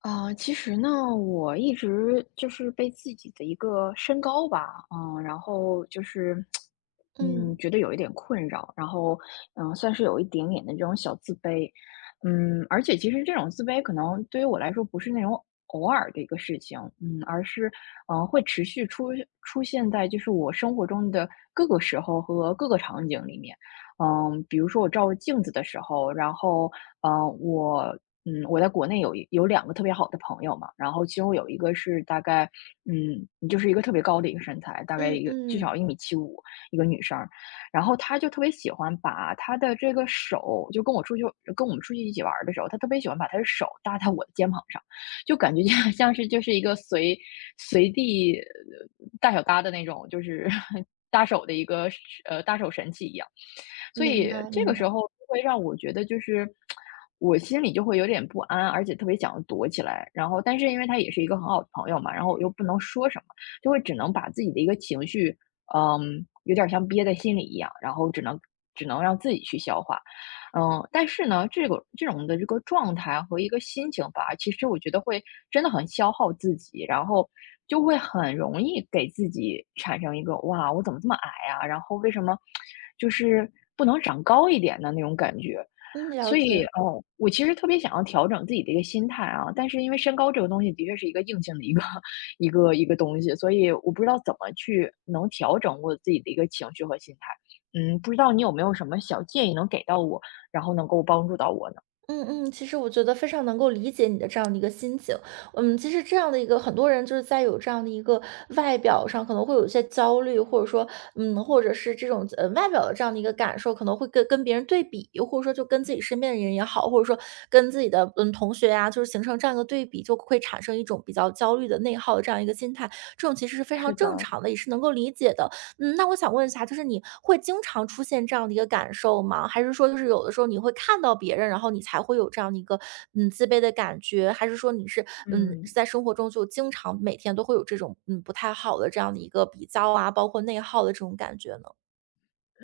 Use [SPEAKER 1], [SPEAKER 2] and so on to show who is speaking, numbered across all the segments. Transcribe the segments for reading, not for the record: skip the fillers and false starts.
[SPEAKER 1] 啊，其实呢，我一直就是被自己的一个身高吧，然后就是，
[SPEAKER 2] 嗯，
[SPEAKER 1] 觉得有一点困扰，然后，算是有一点点的这种小自卑。而且其实这种自卑可能对于我来说不是那种偶尔的一个事情，而是，会持续出现在就是我生活中的各个时候和各个场景里面。比如说我照镜子的时候，然后呃，我我在国内有两个特别好的朋友嘛。然后其中有一个是大概嗯，就是一个特别高的一个身材，大概
[SPEAKER 2] 嗯
[SPEAKER 1] 一个至少
[SPEAKER 2] 嗯，
[SPEAKER 1] 1.75米，一个女生儿，然后她就特别喜欢把她的这个手就跟我们出去一起玩儿的时候，她特别喜欢把她的手搭在我的肩膀上，就感觉像 像是就是一个随地，大小搭的那种，就是 搭手的一个，搭手神器一样。所
[SPEAKER 2] 明
[SPEAKER 1] 以
[SPEAKER 2] 白
[SPEAKER 1] 这
[SPEAKER 2] 明
[SPEAKER 1] 个时
[SPEAKER 2] 白，
[SPEAKER 1] 候就会让我觉得就是，我心里就会有点不安，而且特别想要躲起来。然后，但是因为他也是一个很好的朋友嘛，然后我又不能说什么，就会只能把自己的一个情绪，有点像憋在心里一样，然后只能让自己去消化。但是呢，这个这种的这个状态和一个心情吧，其实我觉得会真的很消耗自己，然后就会很容易给自己产生一个哇，我怎么这么矮呀？然后为什么就是不能长高一点的那种感觉？
[SPEAKER 2] 嗯，了
[SPEAKER 1] 所以，
[SPEAKER 2] 解，
[SPEAKER 1] 哦，我其实特别想要调整自己的一个心态啊。但是因为身高这个东西的确是一个硬性的一个 一个东西，所以我不知道怎么去能调整我自己的一个情绪和心态。不知道你有没有什么小建议能给到我，然后能够帮助到我呢？
[SPEAKER 2] 嗯嗯，其实我觉得非常能够理解你的这样的一个心情。其实这样的一个很多人就是在有这样的一个外表上可能会有一些焦虑，或者说，或者是这种外表的这样的一个感受，可能会跟别人对比，或者说就跟自己身边的人也好，或者说跟自己的同学呀、就是形成这样一个对比，就会产生一种比较焦虑的内耗的这样一个心态，这种其实是非常
[SPEAKER 1] 是
[SPEAKER 2] 正
[SPEAKER 1] 的。
[SPEAKER 2] 常的，也是能够理解的。那我想问一下，就是你会经常出现这样的一个感受吗？还是说就是有的时候你会看到别人，然后你才会有这样的一个，自卑的感觉？还是说你是，
[SPEAKER 1] 嗯。
[SPEAKER 2] 在生活中就经常每天都会有这种，不太好的这样的一个比较啊，包括内耗的这种感觉呢？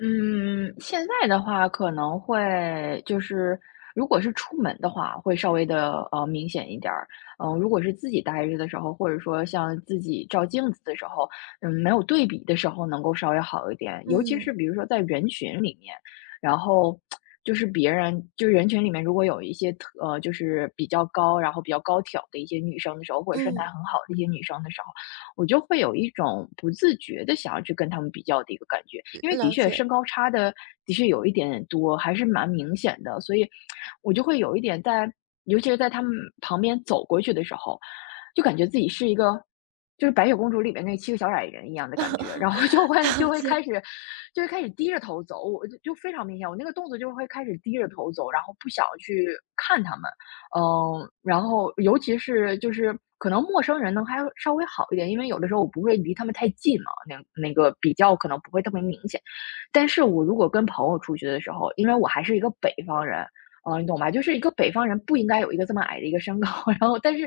[SPEAKER 1] 嗯，现在的话可能会就是如果是出门的话，会稍微的明显一点儿。如果是自己待着的时候，或者说像自己照镜子的时候，没有对比的时候能够稍微好一点。尤其是
[SPEAKER 2] 嗯，
[SPEAKER 1] 比如说在人群里面，然后就是别人就人群里面如果有一些就是比较高，然后比较高挑的一些女生的时候，或者身
[SPEAKER 2] 嗯，
[SPEAKER 1] 材很好的一些女生的时候，我就会有一种不自觉的想要去跟他们比较的一个感觉，因为的
[SPEAKER 2] 了
[SPEAKER 1] 确
[SPEAKER 2] 解，
[SPEAKER 1] 身高差的的确有一点点多，还是蛮明显的，所以我就会有一点在。尤其是在他们旁边走过去的时候，就感觉自己是一个就是白雪公主里面那七个小矮人一样的 感觉，然后就会
[SPEAKER 2] 了
[SPEAKER 1] 就会
[SPEAKER 2] 解。
[SPEAKER 1] 开始就会开始低着头走。我就非常明显，我那个动作就会开始低着头走，然后不想去看他们。然后尤其是就是可能陌生人呢还稍微好一点，因为有的时候我不会离他们太近嘛，那个比较可能不会特别明显。但是我如果跟朋友出去的时候，因为我还是一个北方人，你懂吧？就是一个北方人不应该有一个这么矮的一个身高。然后但是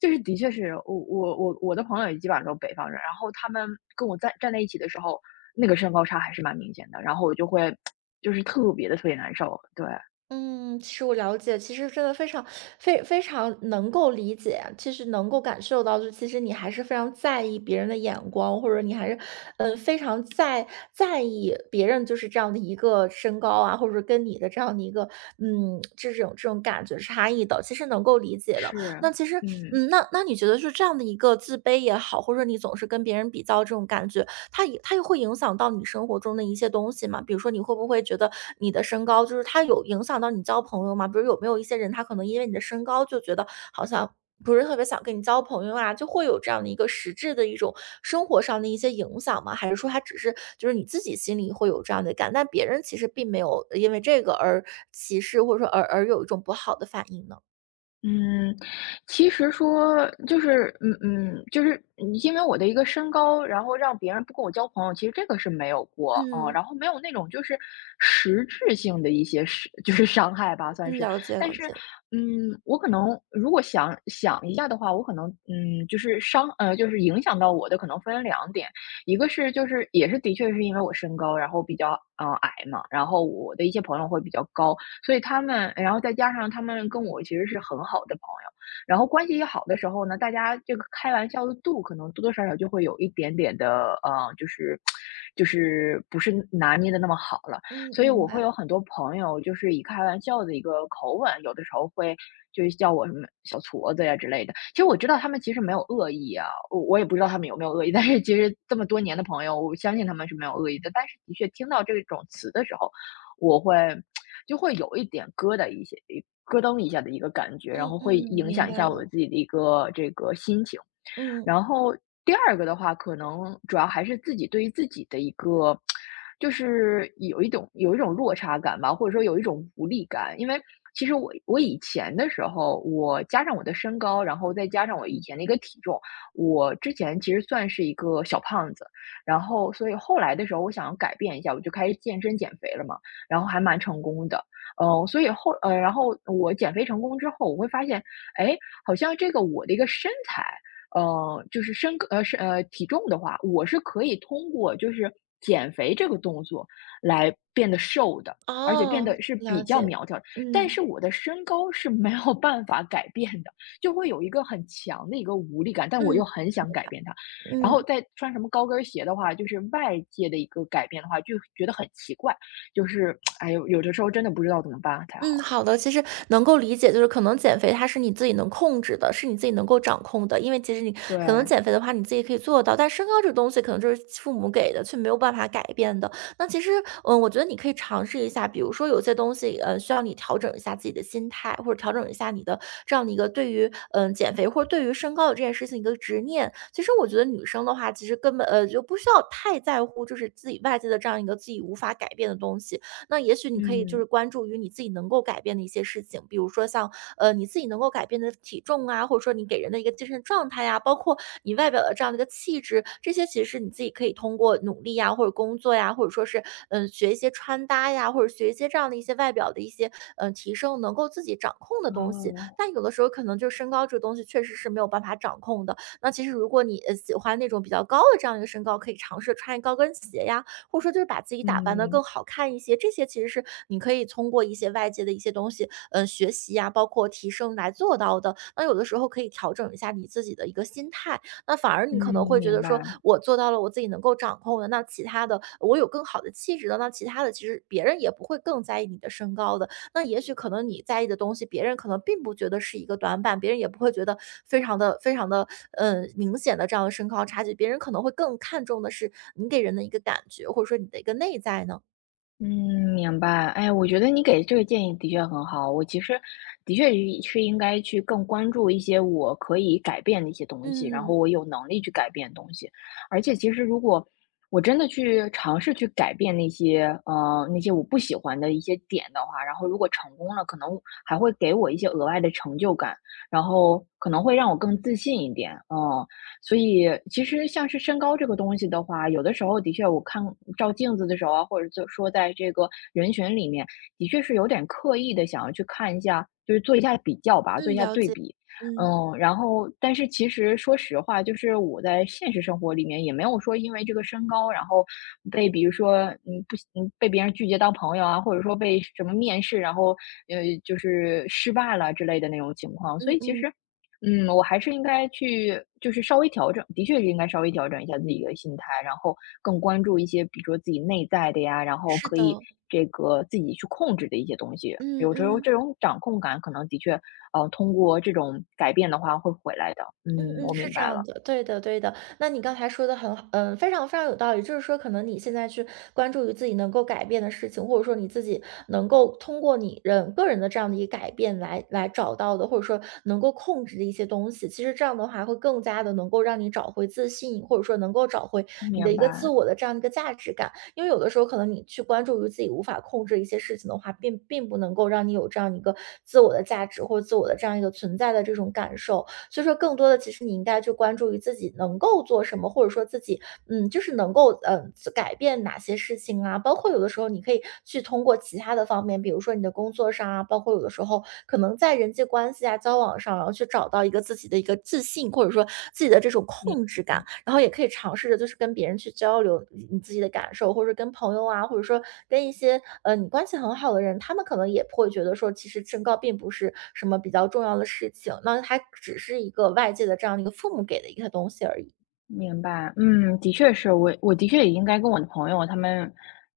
[SPEAKER 1] 就是的确是我的朋友也基本上都是北方人，然后他们跟我在站在一起的时候，那个身高差还是蛮明显的，然后我就会 就是特别的特别难受。对，
[SPEAKER 2] 嗯，其实我了解，其实真的非常非常能够理解，其实能够感受到，就其实你还是非常在意别人的眼光，或者你还是非常在意别人就是这样的一个身高啊，或者说跟你的这样的一个这种感觉差异的，其实能够理解的。那
[SPEAKER 1] 是，
[SPEAKER 2] 其实，
[SPEAKER 1] 嗯。
[SPEAKER 2] 那你觉得是这样的一个自卑也好，或者你总是跟别人比较这种感觉，它也会影响到你生活中的一些东西吗？比如说你会不会觉得你的身高，就是它有影响到你交朋友吗？比如有没有一些人，他可能因为你的身高就觉得好像不是特别想跟你交朋友啊，就会有这样的一个实质的一种生活上的一些影响吗？还是说他只是就是你自己心里会有这样的感，但别人其实并没有因为这个而歧视，或者说而有一种不好的反应呢？
[SPEAKER 1] 嗯，其实说就是就是因为我的一个身高，然后让别人不跟我交朋友，其实这个是没有过啊，
[SPEAKER 2] 嗯
[SPEAKER 1] 然后没有那种就是实质性的一些是 就是伤害吧，算
[SPEAKER 2] 嗯，
[SPEAKER 1] 是。
[SPEAKER 2] 了解
[SPEAKER 1] 但
[SPEAKER 2] 了
[SPEAKER 1] 是，
[SPEAKER 2] 解，
[SPEAKER 1] 我可能如果想想一下的话，我可能就是就是影响到我的可能分两点。一个是就是也是的确是因为我身高，然后比较矮嘛，然后我的一些朋友会比较高，所以他们然后再加上他们跟我其实是很好的朋友，然后关系一好的时候呢，大家这个开玩笑的度可能多多少少就会有一点点的，呃，就是就是不是拿捏的那么好了。
[SPEAKER 2] 嗯，
[SPEAKER 1] 所以
[SPEAKER 2] 明
[SPEAKER 1] 我会
[SPEAKER 2] 白，
[SPEAKER 1] 有很多朋友，就是以开玩笑的一个口吻，有的时候会就是叫我什么小矬子呀之类的。其实我知道他们其实没有恶意啊，我也不知道他们有没有恶意，但是其实这么多年的朋友，我相信他们是没有恶意的。但是的确听到这种词的时候，我会就会有一点疙瘩一些一咯噔一下的一个感觉，然
[SPEAKER 2] 嗯
[SPEAKER 1] 后会
[SPEAKER 2] 嗯，
[SPEAKER 1] 影
[SPEAKER 2] 明
[SPEAKER 1] 响一
[SPEAKER 2] 白
[SPEAKER 1] 下我
[SPEAKER 2] 了，
[SPEAKER 1] 自己的一个这个心情。
[SPEAKER 2] 嗯，
[SPEAKER 1] 然后第二个的话，可能主要还是自己对于自己的一个，就是有一种落差感吧，或者说有一种无力感。因为其实我以前的时候，我加上我的身高，然后再加上我以前的一个体重，我之前其实算是一个小胖子。然后所以后来的时候，我想要改变一下，我就开始健身减肥了嘛，然后还蛮成功的。所以然后我减肥成功之后，我会发现，哎，好像这个我的一个身材。就是体重的话，我是可以通过就是减肥这个动作来变得瘦的，而且变
[SPEAKER 2] 哦，
[SPEAKER 1] 得是
[SPEAKER 2] 了
[SPEAKER 1] 比较
[SPEAKER 2] 解，
[SPEAKER 1] 苗条的。但是
[SPEAKER 2] 嗯
[SPEAKER 1] 我的身高是没有办法改变的，就会有一个很强的一个无力感，但
[SPEAKER 2] 嗯，
[SPEAKER 1] 我又很想
[SPEAKER 2] 明
[SPEAKER 1] 改
[SPEAKER 2] 白，
[SPEAKER 1] 变它。然后
[SPEAKER 2] 嗯。
[SPEAKER 1] 再穿什么高跟鞋的话，就是外界的一个改变的话，就觉得很奇怪，就是哎呦，有的时候真的不知道怎么办才
[SPEAKER 2] 嗯，
[SPEAKER 1] 好。
[SPEAKER 2] 好的，其实能够理解，就是可能减肥它是你自己能控制的，是你自己能够掌控的，因为其实你可能
[SPEAKER 1] 对。
[SPEAKER 2] 减肥的话，你自己可以做到，但身高这个东西可能就是父母给的，却没有办法改变的。那其实，我觉得你可以尝试一下，比如说有些东西，需要你调整一下自己的心态，或者调整一下你的这样的一个对于，减肥或者对于身高的这件事情一个执念。其实我觉得女生的话，其实根本就不需要太在乎，就是自己外界的这样一个自己无法改变的东西，那也许你可以就是
[SPEAKER 1] 嗯。
[SPEAKER 2] 关注于你自己能够改变的一些事情，比如说像你自己能够改变的体重啊，或者说你给人的一个精神状态呀、包括你外表的这样的一个气质，这些其实是你自己可以通过努力呀，或者工作呀，或者说是学一些穿搭呀，或者学一些这样的一些外表的一些提升，能够自己掌控的东西。
[SPEAKER 1] 哦。
[SPEAKER 2] 但有的时候可能就是身高这个东西确实是没有办法掌控的。那其实如果你喜欢那种比较高的这样一个身高，可以尝试穿高跟鞋呀，或者说就是把自己打扮得
[SPEAKER 1] 嗯
[SPEAKER 2] 更好看一些。这些其实是你可以通过一些外界的一些东西，学习呀，包括提升来做到的。那有的时候可以调整一下你自己的一个心态，那反而你可能
[SPEAKER 1] 嗯。
[SPEAKER 2] 会觉
[SPEAKER 1] 明
[SPEAKER 2] 得说，
[SPEAKER 1] 白。
[SPEAKER 2] 我做到了我自己能够掌控的，那其他的我有更好的气质的，那其他的其实别人也不会更在意你的身高的。那也许可能你在意的东西，别人可能并不觉得是一个短板，别人也不会觉得非常的非常的，明显的这样的身高差距，别人可能会更看重的是你给人的一个感觉，或者说你的一个内在呢？
[SPEAKER 1] 嗯。明白。哎呀，我觉得你给这个建议的确很好。我其实的确是应该去更关注一些我可以改变的一些东西，然后
[SPEAKER 2] 嗯，
[SPEAKER 1] 我有能力去改变的东西。而且，其实如果我真的去尝试去改变那些我不喜欢的一些点的话，然后如果成功了，可能还会给我一些额外的成就感，然后可能会让我更自信一点。嗯，所以其实像是身高这个东西的话，有的时候的确我看照镜子的时候啊，或者就说在这个人群里面，的确是有点刻意的想要去看一下，就是做一下比较吧，做
[SPEAKER 2] 嗯，
[SPEAKER 1] 一下
[SPEAKER 2] 了
[SPEAKER 1] 对
[SPEAKER 2] 解，
[SPEAKER 1] 比。
[SPEAKER 2] 嗯，
[SPEAKER 1] 然后但是其实说实话，就是我在现实生活里面也没有说因为这个身高，然后被比如说不行，被别人拒绝当朋友啊，或者说被什么面试，然后就是失败了之类的那种情况。所
[SPEAKER 2] 嗯
[SPEAKER 1] 以其
[SPEAKER 2] 嗯，
[SPEAKER 1] 实我还是应该去就是稍微调整，的确是应该稍微调整一下自己的心态，然后更关注一些，比如说自己内在的呀，然后
[SPEAKER 2] 是
[SPEAKER 1] 可以
[SPEAKER 2] 的，
[SPEAKER 1] 这个自己去控制的一些东西。
[SPEAKER 2] 嗯
[SPEAKER 1] 有时候
[SPEAKER 2] 嗯。
[SPEAKER 1] 这种掌控感，可能的确，通过这种改变的话会回来的。
[SPEAKER 2] 嗯
[SPEAKER 1] 嗯，
[SPEAKER 2] 嗯，
[SPEAKER 1] 我
[SPEAKER 2] 是
[SPEAKER 1] 明
[SPEAKER 2] 这
[SPEAKER 1] 白
[SPEAKER 2] 样
[SPEAKER 1] 了，
[SPEAKER 2] 的，对的对的。那你刚才说的很好，非常非常有道理。就是说，可能你现在去关注于自己能够改变的事情，或者说你自己能够通过个人的这样的一个改变来找到的，或者说能够控制的一些东西。其实这样的话，会更加的能够让你找回自信，或者说能够找回你的
[SPEAKER 1] 明
[SPEAKER 2] 一个自
[SPEAKER 1] 白，
[SPEAKER 2] 我的这样一个价值感。因为有的时候，可能你去关注于自己无法控制一些事情的话，并不能够让你有这样一个自我的价值或者自我的这样一个存在的这种感受。所以说更多的，其实你应该去关注于自己能够做什么，或者说自己，就是能够，改变哪些事情啊。包括有的时候你可以去通过其他的方面，比如说你的工作上啊，包括有的时候可能在人际关系啊、交往上，然后去找到一个自己的一个自信，或者说自己的这种
[SPEAKER 1] 明
[SPEAKER 2] 控制感。然后也可以尝试着就是跟别人去交流你自己的感受，或者跟朋友啊，或者说跟一些你关系很好的人，他们可能也会觉得说，其实身高并不是什么比较重要的事情，那它只是一个外界的这样的一个父母给的一个东西而已。
[SPEAKER 1] 嗯，的确是我的确也应该跟我的朋友他们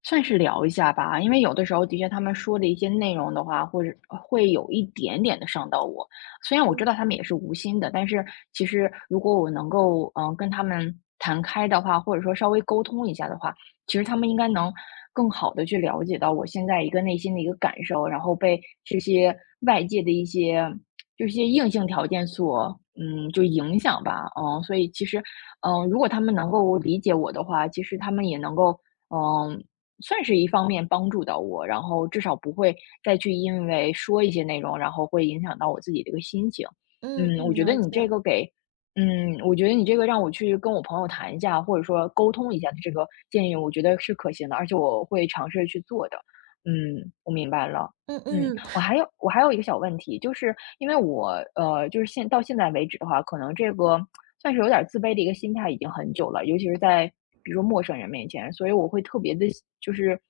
[SPEAKER 1] 算是聊一下吧，因为有的时候的确他们说的一些内容的话，或者会有一点点的伤到我。虽然我知
[SPEAKER 2] 嗯。
[SPEAKER 1] 道他们也是无心的，但是其实如果我能够跟他们谈开的话，或者说稍微沟通一下的话，其实他们应该能更好的去了解到我现在一个内心的一个感受，然后被这些外界的一些。就一些硬性条件所就影响吧。嗯，所以其实，如果他们能够理解我的话，其实他们也能够，嗯，算是一方面帮助到我，然后至少不会再去因为说一些内容，然后会影响到我自己的一个心情。
[SPEAKER 2] 嗯
[SPEAKER 1] 嗯，我
[SPEAKER 2] 嗯，
[SPEAKER 1] 觉得
[SPEAKER 2] 了解，
[SPEAKER 1] 你这个给我觉得你这个让我去跟我朋友谈一下，或者说沟通一下的这个建议，我觉得是可行的，而且我会尝试去做的。我明白了。
[SPEAKER 2] 嗯嗯，
[SPEAKER 1] 我还有一个小问题，就是因为我就是到现在为止的话，可能这个算是有点儿自卑的一个心态已经很久了，尤其是在比如说陌生人面前，所以我会特别的，就是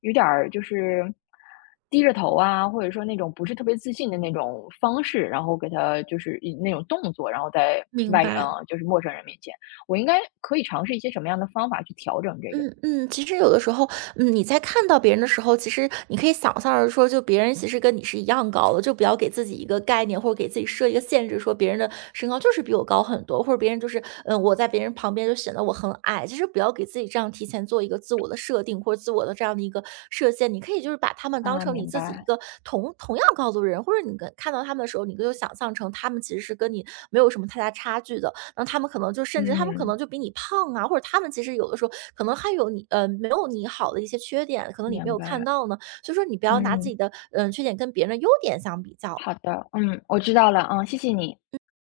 [SPEAKER 1] 有点儿就是低着头啊，或者说那种不是特别自信的那种方式，然后给他就是以那种动作，然后在
[SPEAKER 2] 明白。
[SPEAKER 1] 就是陌生人面前，我应该可以尝试一些什么样的方法去调整这个呢？
[SPEAKER 2] 嗯嗯，其实有的时候，你在看到别人的时候，其实你可以想象着说，就别人其实跟你是一样高的，就不要给自己一个概念，或者给自己设一个限制，说别人的身高就是比我高很多，或者别人就是，我在别人旁边就显得我很矮。其实不要给自己这样提前做一个自我的设定或者自我的这样的一个设限，你可以就是把他们当
[SPEAKER 1] 啊，
[SPEAKER 2] 成你
[SPEAKER 1] 明
[SPEAKER 2] 自己一
[SPEAKER 1] 白，
[SPEAKER 2] 个同样高度的人，或者你跟看到他们的时候，你就想象成他们其实是跟你没有什么太大差距的。那他们可能就甚至他们可
[SPEAKER 1] 嗯，
[SPEAKER 2] 能就比你胖啊，或者他们其实有的时候可能还有你没有你好的一些缺点，可能你没
[SPEAKER 1] 明
[SPEAKER 2] 有看
[SPEAKER 1] 白，
[SPEAKER 2] 到呢。所以说你不要拿自己
[SPEAKER 1] 嗯。
[SPEAKER 2] 的缺点跟别人的优点相比较，
[SPEAKER 1] 好的，嗯，我知道了，嗯，谢谢你。